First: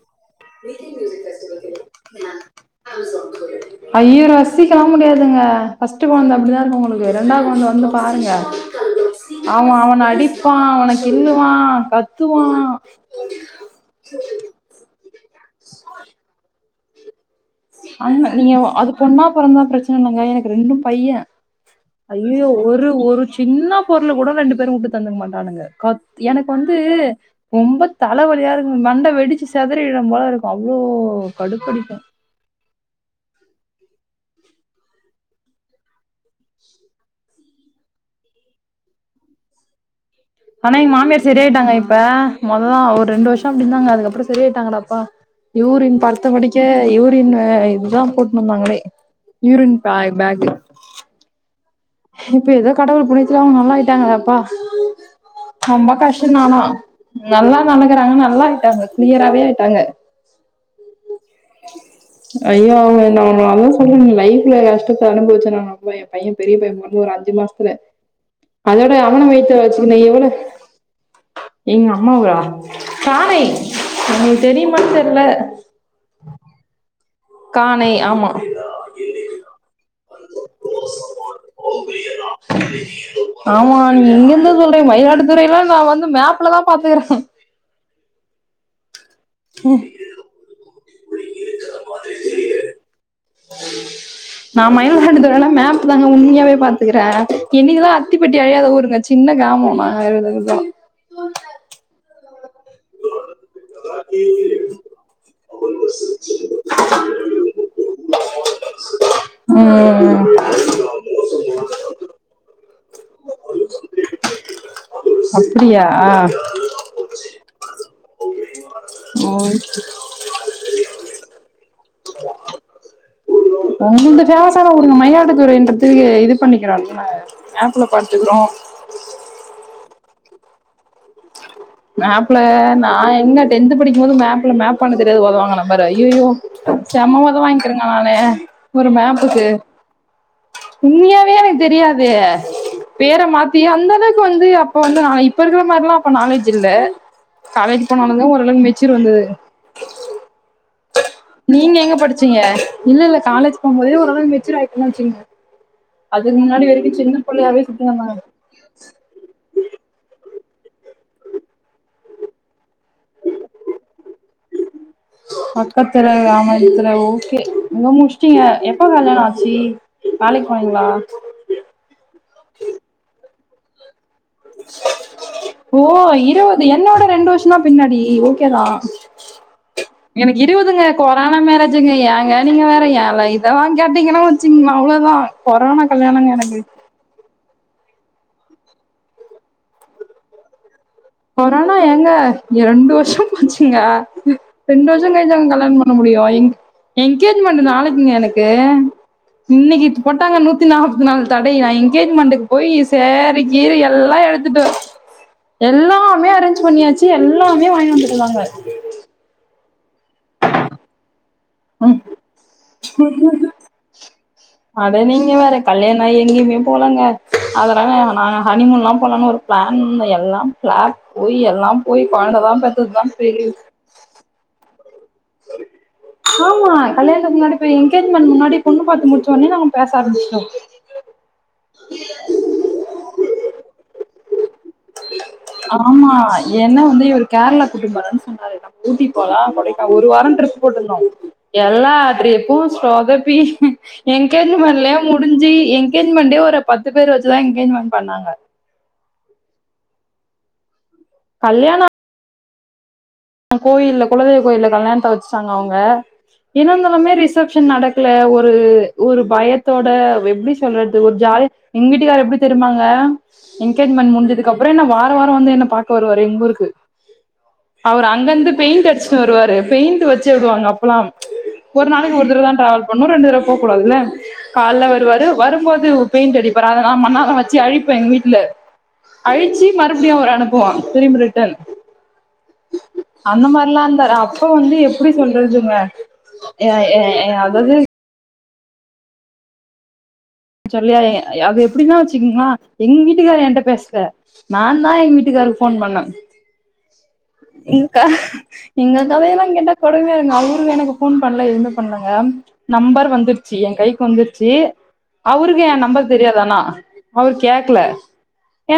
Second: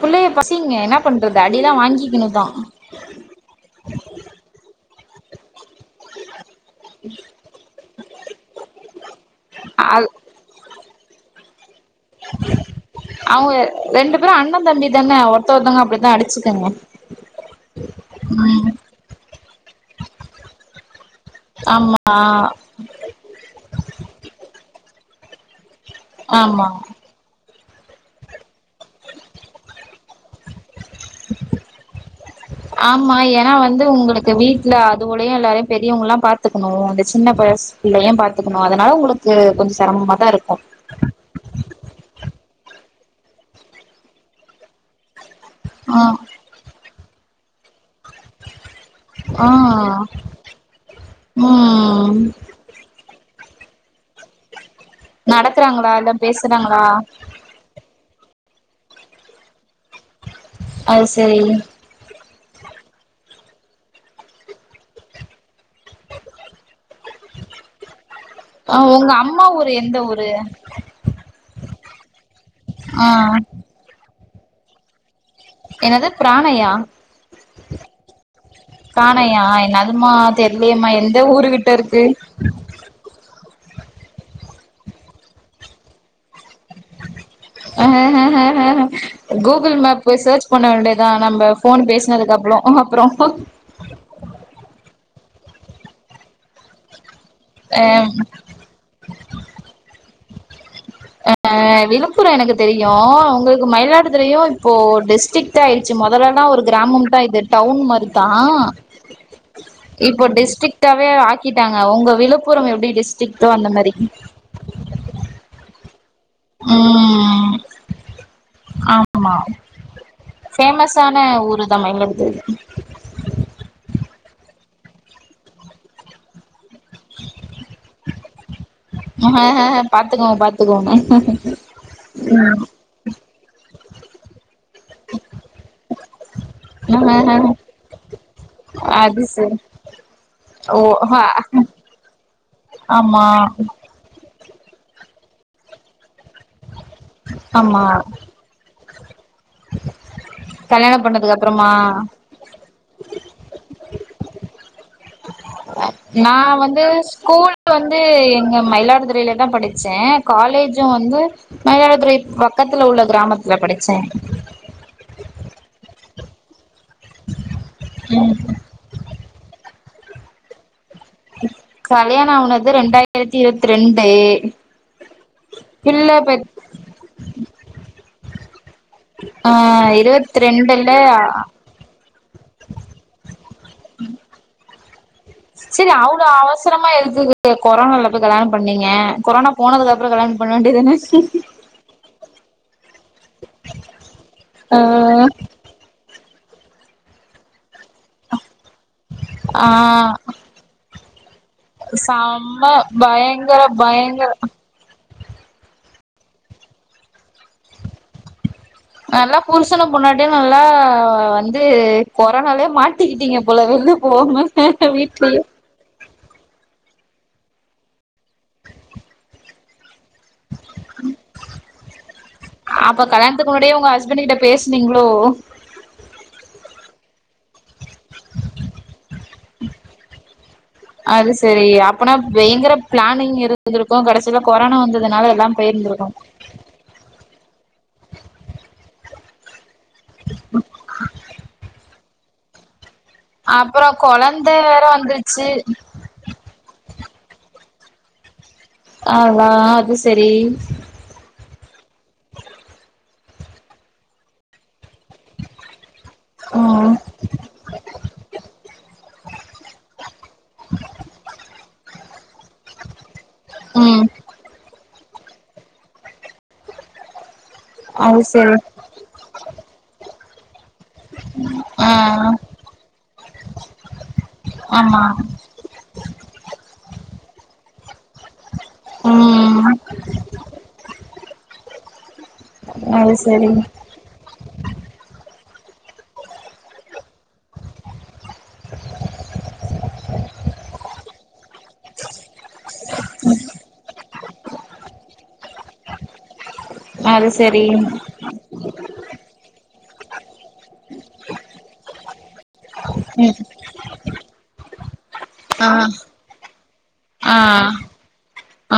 பிள்ளைய பசிங்க என்ன பண்றது அடியெல்லாம் வாங்கிக்கிணுதான் ஐய ரசிக்கலாம் முடியாதுங்க பஸ்ட் குழந்து அப்படிதான் இருக்கும் உங்கலுக்கு ரெண்டா குழந்தவந்து வந்து பாருங்க அவன் அவனை அது அடிப்பான் அவன கில்லுவான் கத்துவான் அப்டிதான்ன ஒரத்தெரத்தங்க அப்படித்தான் அடிச்சுக்குங்க அண்ணா நீங்க அது பொண்ணா பறந்தா பிரச்சனை இல்லைங்க எனக்கு ரெண்டும் பையன் ஆமா ஐயயோ ஒரு ஒரு சின்ன பொருள கூட ரெண்டு பேரும் வுட்டு தந்துங்க மாட்டன் கானுங்க கத் எனக்கு ஆமா வந்து ரொம்ப தலைவலியா இருக்கும் மண்டை வெடிச்சு செதறிடம் போல இருக்கும் அவ்வளோ கடுப்படிக்கும் ஆமா ஏன்னா வந்து உங்களுக்கு வீடல அது ஒடையும் எல்லாரையும் பெரியவங்கல்லாம் பார்த்துக்கணும் அந்த சின்ன வயசுலையும் பார்த்துக்கணும் அதனால உங்களுக்கு கொஞ்சம் சிரமமா ஆனா எங்க மாமியார் சரியயிட்டாங்க இப்ப முதல்லான் ஒரு ரெண்டு வருஷம் அப்படி இருந்தாங்க அதுக்கப்புறம் சரியாயிட்டாங்கடாப்பா யூவ்ரின் ஆ படுத்த படிக்க யூவ் யூரின்வேர இதுதான் போட்ணு இருந்தாங்களே ஆ யூரின்பாய் பேக்கு ம் இப்ப ஏதோ கடவுள் புண்ணியத்துல அவங்க நல்லா ஆயிட்டாங்காப்பா நடக்கறாங்களா ரொம்ப இல்ல கஷ்டம்நான பேசுறாங்களா நல்லா நனக்கிறாங்கனுன நல்லா ஆட்டாங்க கிலியரவே ஆயிட்டாங்க அது சரி ஐயோ அவங்க நான்னு அதும் சொல்றேன் லைஃப்ல கஷ்டபடும்போது நானு அவ்வ என் பையன் பெரிய பையன்ம அது ஒரு அஞ்சு மாசத்துல ஆ, அதோட உங்க அவன அம்மா வெயட்டு ஊரு எந்த வச்சுந்தேன் ஊரு இவ எங்க அம்மா ஆ ரானை உங்களுக்கு தெரியும்மா தெ என்னது பிராணையா கானை ஆமா மா தெரியலம்மா எந்த ஊரு கிட்ட இருக்கு ஆமா நீ என்ன சொல்ரிங்க மயிலாடுதுறைையில நா வந்து மேப்ல தான் பாத்துக்கறே ஆ ஆ கூகுள் மேப் போய் சர்ச் பண்ண வேண்டியதா நம்ம போன் பேசனதுக்கு அப்புற அப்புற நா மயிலாடுதுறை எல்லா மேப் தாங்க உண்மையாவே பாத்துக்றே இன்னைக்குதா அத்திப்பட்டி அழியாத ஊருங்க சின்ன கிராம்மா ஆர்வேத தா ஆ விழுப்புர எனக்கு தெரியு உங்களுக்கு மயிலாடுதுறையு இப்போ டிஸ்ட்ரிக் ஆயிடுச்சு முதலல்லன்னா ஒரு கிராமம் தா இது டவுன் தான் இப்போ ம் டிஸ்ட்ரிக்ட் ஆவே கிட்டாங்க உங்க விழுப்புரம் எப்டி டிஸ்ட்ரிக்ட்டோ அந்த மாரி அப்படியா ம் ஆமா ம் பேமஸான ஊரு தா மயிலாடுதுறை உந்து பேமஸானடுங்க மயிலாடுதுறைன்ற த இது பண்ணிக்கிலாம் ல மேப் ல விழுப்புரோ பாத்துக்கோங்க பாத்துக்கோங்க மேப்ல நான் எங்க டென்த் படிக்கும்போது மேப்ல மேப் பண்ண தெரியாது உதவாங்கன்னு பாரு அய்யயோ செம்ம உத வாங்கிக்கிருங்க நானு ஒரு அது மேப்புக்கு சரி ஓ ஹா உண்மியாவே எனக்கு தெரியாது பேர ஆமா மாத்தி அந்த அளவுக்கு வந்து அப்ப வந்து நா இப்போ இருக்கிற மாரிலா அப்ப நாலேஜ் இல்ல காலேஜ் போனாலத ஓரளவுக்கு மெச்சூர் வந்தது கல்யாண நீங்க எங்க படிச்சீங்க இல்ல இல்ல காலேஜ் போம்போதே ஓர் அளவு மெச்சூர் ஆயக்கன்னனு வச்சுங்க நா அதுக்கு முன்னாடி வந்து வரைக்கும் சின்ன ஸ்கூல் பிள்ளையாவே சுத்தி வந்து வந்தாங்க எங்க மயிலாடுதுறையில தா படிச்சே காலேஜும் வந்து மயிலாடுதுறை பக் பக்கத்துல உள்ள கிராமத்துல படிச்சே [unintelligible] ஓகே ம் முடிச்சீங்க எப்ப கல்யாண ஆச் சு வேலைக்கு போனைங்களா கல்யாண ஆவ்னது ரெண்டாயிரத்தி இருவத்தி ரெண்டு ஓ பிள்ள பெத் இருவது என்னோட ரெண்டு வருஷனா பின்னாடி ஓகே தா ஆ எனக்கு இருவத்தி இருவதுங்க ரெண்டுல கொரோனா மேரேஜுங்க ஏங்க நீங்க வேற ஏன் இதலா கேட்டீங்கன்னா வச்சுங்களா அவ்ளோதா சரி அவ்ளோ அவசரமா எதுக் கு கொரோனால போயி கல்யாணம் பண்ணீங்க கொரோனா போனதுக்குப்புற கல்யான பண்ண வேண்டியது தான கொரோனா எங்க இரண்டு வருஷ போச்சுங்க ரெண்டு வருஷ கழிச்சாங்க கல்யாண பண்ண முடியு என்ங்கேஜ்மெண்ட் நாளைக்குங்க எனக்கு ஆ இன்னைக்கு இ போட்டாங்க நூத்தி நாற்பத்தி நாலு தடை எனங்கேஜ்மெண்டக்கு செம்ம போய் சேரி பயங்கர கீரி பயங்கர எல்லா எடுத்துட்டு எல்லாமே அரேஞ்ச் பண்ணியாச்சு எல்லாமே வாங்கிட் வந்துந்தாங்க நல்லா புருசன்னு பொண்டாட்டியு நல்லா வந் து ம் கொரோனாலே மாட்டிக்கிட்டீங்க போல வெள போவோம்ம அட வீட்லயே அதன நாங்க ஹனிமூன்லா போலனு ஒரு பிளான் எல்லா பிளா போயி எல்லா போயி அப்ப கல்யாணத்துக்கு முன்னாடியே உங்க ஹஸ்பண்ட் கிட்ட பேசுனீங்கலோ ஆமா கல்யாணக்கு முன்னாடி போய் எனங்கேஜ்மெண்ட் முன்னாடி பொண்ணு பாத்துு முச்சோடனே நாங்க பேச ஆரம்பிச்சிட்டோ அது சரி அப்பனா பயங்கர பிளானிங் இருந்திருக்கு கடைசியில கொரோனா வந்ததுனால எல்லா போயிர் ஆமா என்ன வந்து இவரு கேரளா கூட்டின்போர சொன்னாரு நம் ஊட்டி போலாம் கொடைக்கா ஒரு வாரம் ட்ரிப் போட்ருந்தோ எல்லா ட்ரிபூ சொதப்பி அப்புறோ கொழந்த வேற எனங்கேஜ்மெண்ட்ல வந்துருச்சு முடிஞ்சு எனங்கேஜ்மெண்டே ஒரு பத்து பேர் வச்சு தா எங்கேஜ்மென்ட் பண்ணாங்க ஆஹ் வா அது சேரி கல்யாண கோயில்ல குலதெய்வ கோயில்ல கல்யாணத்த வச்சுட்டாங்க அவுங்க ம் இருந்தாலுமே ரிசப்ஷன் நடக்கல ஒரு ஒரு பயத்தோட எப்படி சொல்றது ஒரு ஜா அது எங்க வீட்டுக்காரர் எப்படி தெரியுமாங்க ம் என்கேஜ்மெண்ட் முடிஞ்சதுக்கு அப்புறம் என்ன வார வாரம் வாரம் வந்து என்ன பாக்க வருவாரு எங்க ஊருக்கு அவரு அது அங்கேருந்து சரி பெயிண்ட் அடிச்சுட்டு வருவாரு பெயிண்ட் வச்சு விடுவாங்க அப்பல்லாம் ஒரு ஆ நாளைக்கு ஒரு தடவ தான் ட்ரவல் பண்ணணும் ரெண்டு தடவை போக கூடாதுல்ல காலைல ஆமா வருவாரு வரும்போது பெயிண்ட் அடிப்பாரு அத நா மண்ணால வச்சு அழிப்பேன் எங்க வீட்டு இல்ல ம் அழிஞ்சு மறுபடியும் ஒரு அனுப்புவோம் திரும்பி ரிட்டன் அது அந்த சரி மாதிரிலாம் இருந்தாரு அப்ப வந்து எப்படி சொல்ல துங்க ஏ ஏ ஏ அதாவது சொல்லியா அது எப்படின்னா வச்சுக்கீங்களா எங்க வீட்டுக்காரர் என்கிட்ட பேசல நான் தான் என் வீட்டுக்காரருக்கு போன் பண்ணேன் அது சரி இங்க இங்கக்காவே தா கேட்டா கொடுமையா இருக்கும் அவரு எனக்கு போன் பண்ணல எதுவுமே பண்ணலங்க நம்பர் ம் வந்துருச்சு என் கைக்கு வந்துருச்சு அவருக்கு ஆ என் நம்பர் தெரியாது ஆனா அவரு ஆ கேக்கல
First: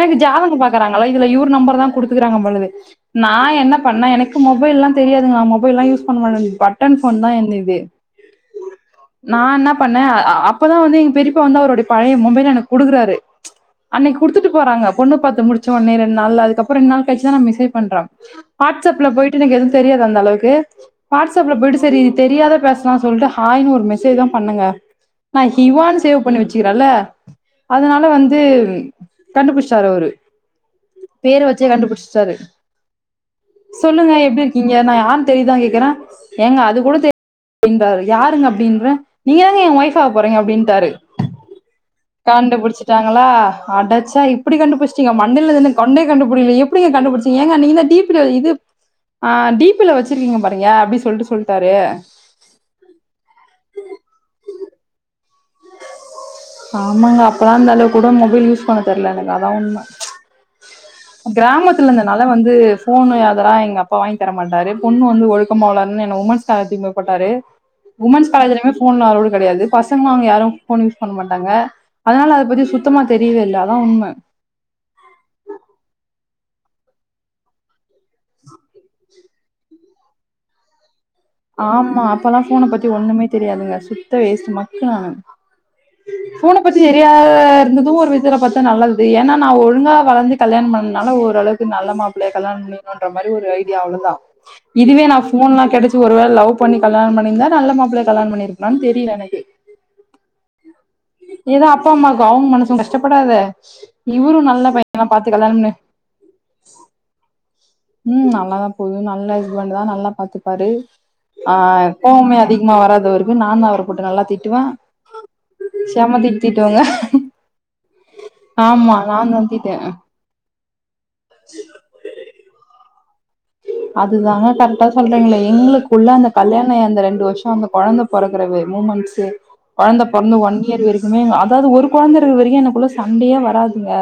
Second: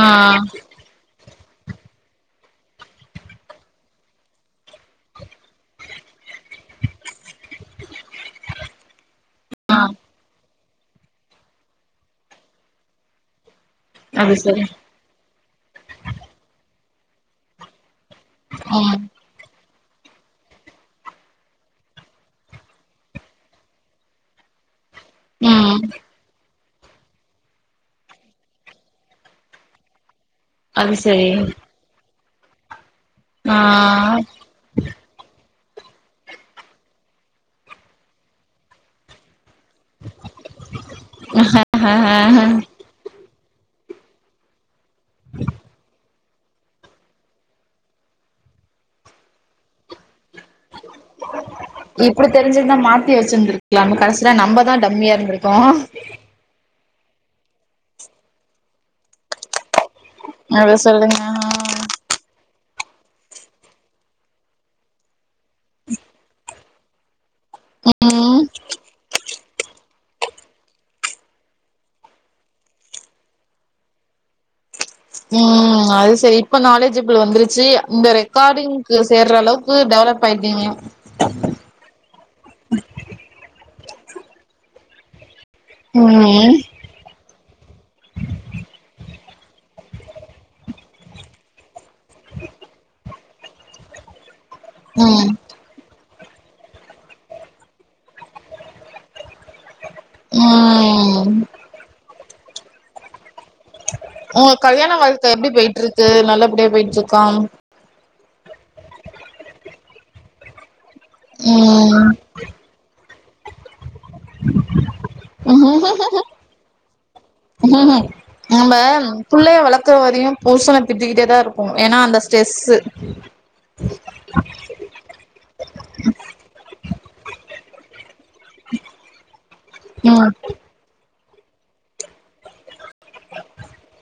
ஆ ஜாதகம் பாக்குறாங்கள இதுல இவரு நம்பர் தான் குடுத்துகுறாங்க போலருக்கு நா என்ன பண்ண எனக்கு மொபைல்லாம் தெரியாதுங்க நான் மொபைல்லாம் யூஸ் பண்ண ட்டான் பட்டன் ஃபோன் தான் என்னுது நா என்ன ஆ பண்ணேன் அப்பதான் வந்து எங்க பெரிப்பா வந்து அவருடைய பழைய மொபைல்ல எனக்கு கொடுக்குறாரு அன்னைக்கு அது கொடுத்துட்டு சரி போறாங்க பொண்ணு பாத்து முடிச்ச உடனே ரெண்டு நாள்ல அதுக்கப்புறம் ரெண்டு நாள் கழிச்சு தான் மெசேஜ் பண்றேன் ம் வாட்ஸ்அப்ல போயிட்டு எனக்கு எதுவும் தெரியாது அந்த அளவுக்கு வாட்ஸ்அப்ல போயிட்டு சரி தெரியாத பேசலாம் சொல்லிட்டு ஹாய்ன்னு ஒரு மெசேஜ் தான் பண்ணேங்க நா ம் ஹிவான்ஸ் வச்சுக்கிறல அதனால வந்து கண்டுபிடிச்சிடாரு அவரு அது சரி சரி ஆ சொல்லுங்க எப்படி இருக்கீங்க நா யாருன் தெரியுதா கே க்க எங்க அது கூட தெரியதா யாருங்க அப்படின்ற நீங்க ங்க என் வைஃப் ஆக போரிங்க அப்படின்டாரு ஹ ஹ ஹ ஹ ஹ லா அட ச்சா இப்படி கண்டுபிடிச்சிட்டீங்க மண்டைல இருந்த கொண்டய கண்டுபிடி எப்படி கண்டுபிடிச்சீங்க ஏங்க நீங்க தான் டீப்பில இது டீப்பில வச்சு இப்படி தெரிஞ்சிருந்தா மாத்தி வச்சிருந்திருக்கலாம் கடைசில நம்மதான் டம்மியா இருந்துருக் போம் ஆமாங்க அப்பல்லாம் இந்தளவுக்கு கூட மொபைல் யூஸ் பண்ண தெரில எனக்கு அதான் ஒண்ணு அத சொல்லுங்க கிராமத்துல இருந்ததுனால வந்து ஃபோண்ணு அதுலாம் எங்க அப்பா வாங்கி தர மாட்டாரு பொண்ணு வந்து ஒழுக்கமா வளரனும் என்ன வுமன்ஸ் காலேஜ்ல தான் போட்டாரு வுமென்ஸ் ம் காலேஜ்லயும் ஃபோன்லா அலோடு கிடையாது பசங்காங்க யாரும் ஃபோன் யூஸ் பண்ண மாட்டாங்க அதனால அத பத்தி சுத்தமா தெரியவே இல்ல அதான் உண்ம உம் ம் அது சரி இப்ப நாலேஜபிள் வந்துருச்சு இந்த ரெக்கார்டிங்க்கு சேர்ற அளவுக்கு டெவலப் ஆயிட்டீங்க ஆமா அப்பல்லாம் ஃபோன பத்தி ஒண்ணுமே தெரியாதுங்க சுத்த வேஸ்ட்டு மக்கு நானு ஃபோன ம் பத்தி தெரியாது இருந்ததும் ஒரு விதத்துல பாத்தா நல்லது ஏன்னா நா ஒழுங்கா வளந்து கல்யாணம் பண்ணுனால ஓரளவுக்கு நல்ல மாப்ளைய கல்யாண பண்ணன்ற மாதிரி ஒரு ஐடியா அவ்ளோ தான் இதுவே நா ம் ஃபோன்லாம் கிடைச்ச ஒரு வேள லவ் பண்ணி கல்யாணம் பண்ணிருந்தா நல்ல மாப்பிள்ளைய கல்யாணம் பண்ணிருக்கலான்னு தெரியல எனக்கு ம் ஏதோ அப்பா அம்மாக்கு அவுங்க மனசும் கஷ்டப்படாதே உ கல்யாண வாழ்க்க எப்டி போயிட்ருக்கு நல்லபடியா போயிட்ருக்கா ம் நல்லாதா போது நல்ல ஹஸ்பண்ட் தா நல்லா பாத்துப்பாரு ஆ கோவமே அதிகமா வராது அவருக்கு நா தா அவர போட்டு நல்லா திட்டுவே ம் செம திட் திட்டுவங்க உம் நம்ம புள்ளைய வளக்கற வரையு புருஷன தித்திக்கிட்டே தா இருப்போ ஏனா அந்த ஸ்ட்ரெஸ்ஸு அதுதாங்க கரட்டா சொல்றீங்ளே எங்ளுக்குள்ள அந்த கல்யாணாயி அந்த ரெண்டு வருஷோ அந்த கொழந்த பொறக்கறது மூமெண்ட்ஸு கொழந்த ம் பொறந்து ஒன்னியர் வரைக்கிமே அதாவது ஒரு கொழந்த இருக்கற வரைக்கி எனக்குள்ள சண்டையே வராதுங்க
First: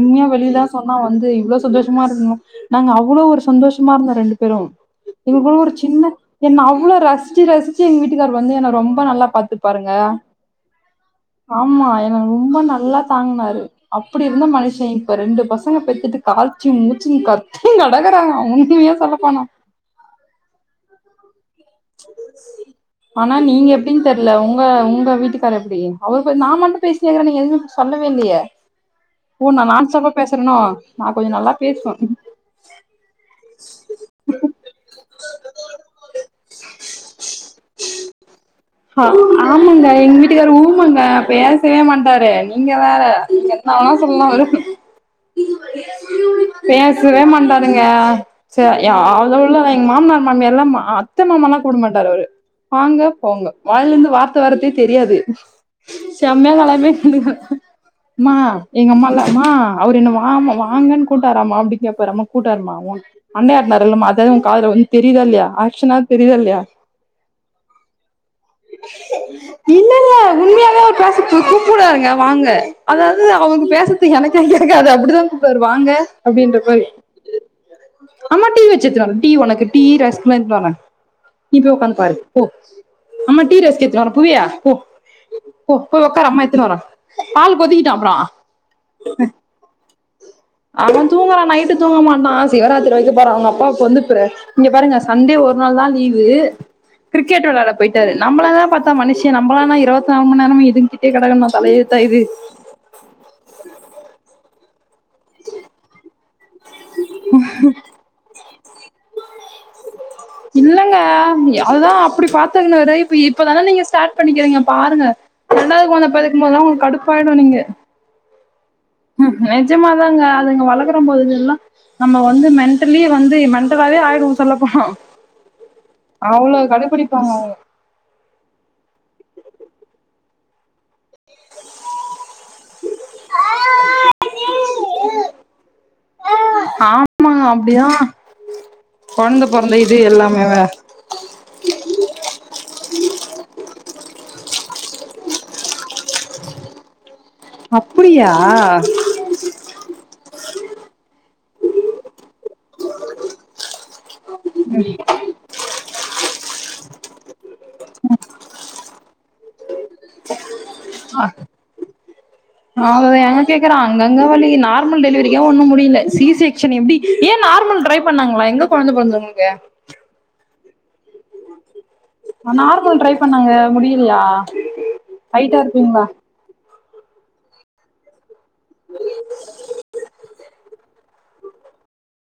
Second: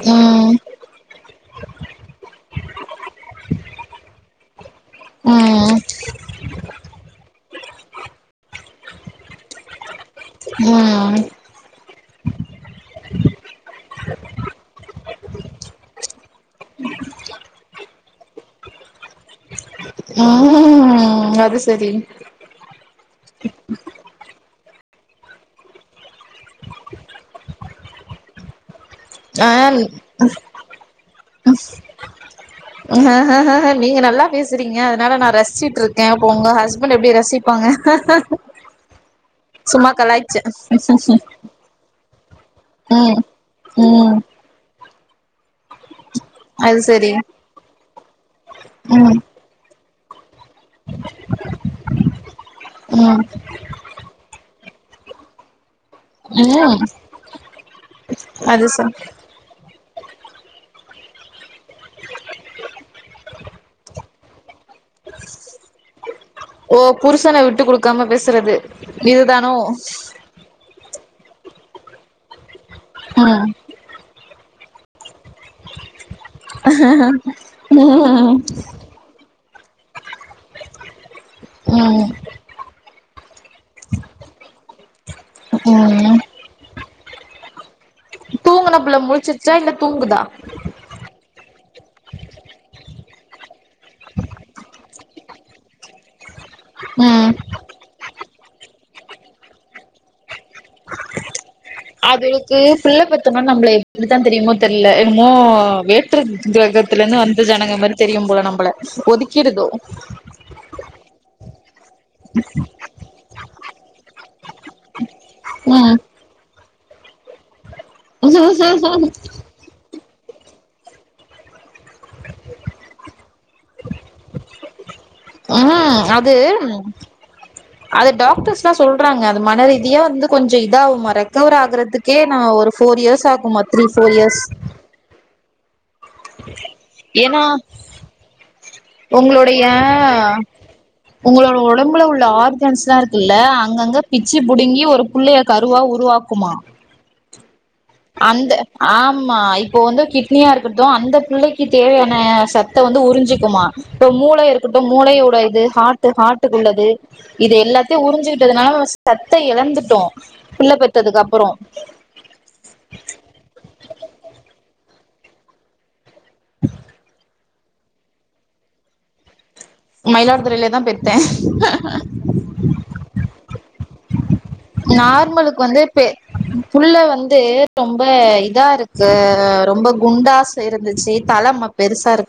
உண்மையா ம் வெளிலா சொன்னா வந்து இவ்ளோ சந்தோஷமா இருந்தீங்ளா நாங்க அவ் ளோ ஒரு சந்தோஷமா இருந்தோ ரெண்டு பேரு எங்ளுக்குள்ள ஒரு ம் சின்ன என்ன அவ்ளா ரசி ச்சு ரசிச்சு எங்க வீட்டுக்கார் வந்து என ரொம்ப நல்லா பாத்துபாருங்க ம் என்ன ரொம்ப நல்லா தாங்னாரு அப்படி இருந்த மனுஷ இப்ப ரெண்டு பசங்க பெத்துட்டு கால்ச்சு மூச்சின் கத் தீன் கடக்கறங்க உண்மைய சொல்லப்போனா ம் அது சரி [inaudible] ஆனா நீங்க எப்டின் தெர்ல உங்க உங்க வீட்டுக்கார் எப்டி அவர் வந் நா மட்டு பேசினே இருக்கற நீ எதுவு சொல்ல வே இல்லியே ஆ ஓ நா நான் ஸ்டாப்பா பேசறனோ நா கொஞ்ச நல்லா பேசுவே நீங்க நல்லா பேசறீங்க அதனால நா ரஸ்சிட்ருக்கே உங்க ஹஸ்பண்ட் எப்டி ரசிப்பாங்க ஹ ஆமாங்க சும்மா எங்க கலாய்ச்சே வீட்டுக்கார் ஊமங்க பேசவே மாட்டாரு நீங்க வேற ம் ஆனா ம் சும்மா வரு அது சரி பேசவே மாட்டாருங்க ச ய ம் அதவிட எங்க மாமனார் மாமியார்ல்லா அத்த மாமான்ல்லா கூப்ட மாட்டாரு அவரு வாங்க ம் போங்க வாய்லருந்து வார்த்த வரத்தே தெரியாது செம்மைய ம் கலாய் [unintelligible] மா அது எங்க சரி அம்மால மா அவரு என்ன வாமா வாங்கன் கூப்டாராமா அப்டி கேப்பாறாமா கூப்டாரும்மா உ அன்னையார் இர்ந்தாரில்லமா அதது உ காதுல வந் தெரியிதா இல்லையா ஆக்சனா தெரியித இல்லையா ஓ புருஷன விட்டு குடுக்காம பேசுறது இதுதானோ இல்லெல்ல உண்மையாவே அவர் பேச உங் கூப்புட்றாருங்க வாங்க அதாவ்து ம் அவங் பேசறது எனக்கு கேக்காது அப்டிதா சார் வாங்க அப்டின்ற மாரி ம் டி ரெஸ்டோரண்ட் வ நீப்பிோக்கந்து ம் பாரு போ அம்மா டீ ரஸ் கேத்து புவவியா போ ஓ ம் ஒருவக்கார அம்மா த்தோர ஆால்்கதி தூங்குன புள்ள முழ்ச்சிருச்சா இல்ல தூங்கு அவ தூங்குரா நைட்டு தூங்க மாட்டா சிவராத்திரி [unintelligible] பாரு அவுங்கப்பாக்கு வந்து இப்ப இங்க பாருங்க சண்டே ஒரு நாள் தா லீவு ம் கிரிக்கெட் வெளாயாட போயிட்டாரு நம்பளெல்லா பத்தா மனுஷி நம்பளானா இருவத் நால் மண் நேரமு இதுங்கிட்டேயே கடக்கணுமா அதுகளுக்கு புள்ள பெத்தம்னா நம்பள எப்டிதா தெரியுமோ தெர்ல என்னமோ வேற்று கிரகத்துல இருந்து வந்த ஜனங்க மாரி தெரியு போல நம்பள ஒதிக்கிருதோ இல்லங்க அது தா அப்டி பாத்துக்கின்னத இப்ப இப்ப தான நீங்க ஸ்டாட் பண்ணிக்கிறீங்க பாருங்க ரெண்டாது ம் கொழந்த பெறக்போத் தா உங்க் கடுப்பாயுடு நீங்க ம் ம் நெஜமாதாங்க அதுங்க வளக்கற போதெல்லா நம்ம வந்து மென்டலி வந்து மென்டலா ன்டலே ஆய்டுவோ சொல்ல போனா ம் அது அவ்ளோ கடுப்பிடிப்பாங்க அவங்க அது டாக்டர்ஸ்ல்லா சொல்றாங்க மனரீதியா வந்து கொஞ்சோ இதாகு மற ரெக்கவர் ஆகறதுக்கே நா ஒரு ஃபோர் இயர்ஸ் ஆகுமா திரீ ஃபோர் இயர்ஸ் ஆமா ஏன்னா அப்டிதா கொழந்த உங்களுடைய பொறந்த இது எல்லாமேவா உங்களோட ஒடம்புல உள்ள ஆர்கன்ஸ்லா இருக்குல்ல அங்கங்க பிச்சு புடுங்கி ஒரு புள்ளைய கருவா உருவா வாக்குமா அப்டியா அந்த ஆமா இப்போ வந்து கிட்னியா இருக்கட்டு அந்த புள்ளைக் கு தேவையான சத்த வந்து உறிஞ்சுக்குமா இப்ப மூள இருக்கட்டும் மூளையோட இது ஹாட் ட்டு ஹாட்டுக்குள்ளது இது எல்லாதையு உறிஞ்சுக்கிட்டதுனால சத்த எழந்துட்டோ புள்ள பெத்த அதுக்கப்பறோ அத ஏங்க கேக்கற அங்கங்க வழி நார்மல் டெலிவரிக்கே ஒண்ணு முடியல சி செக்ஷன் எப்டி ஏ நார் நார்மல் ட்ரை பண்ணாங்களா எங்க கொழந்த பொரந்து உங்களுக்கு மயிலாடுதுறைலியே தா பெத் நார்மல் ட்ரை பண்ணாங்க முடியலியா நார்மலுக்கு வந்து பெ புள்ள வந்து ரொம்ப இதா இருக்கு ரொம்ப குண்டா சிருந்துச்சு தலம்ம பெருசா இருக்குன்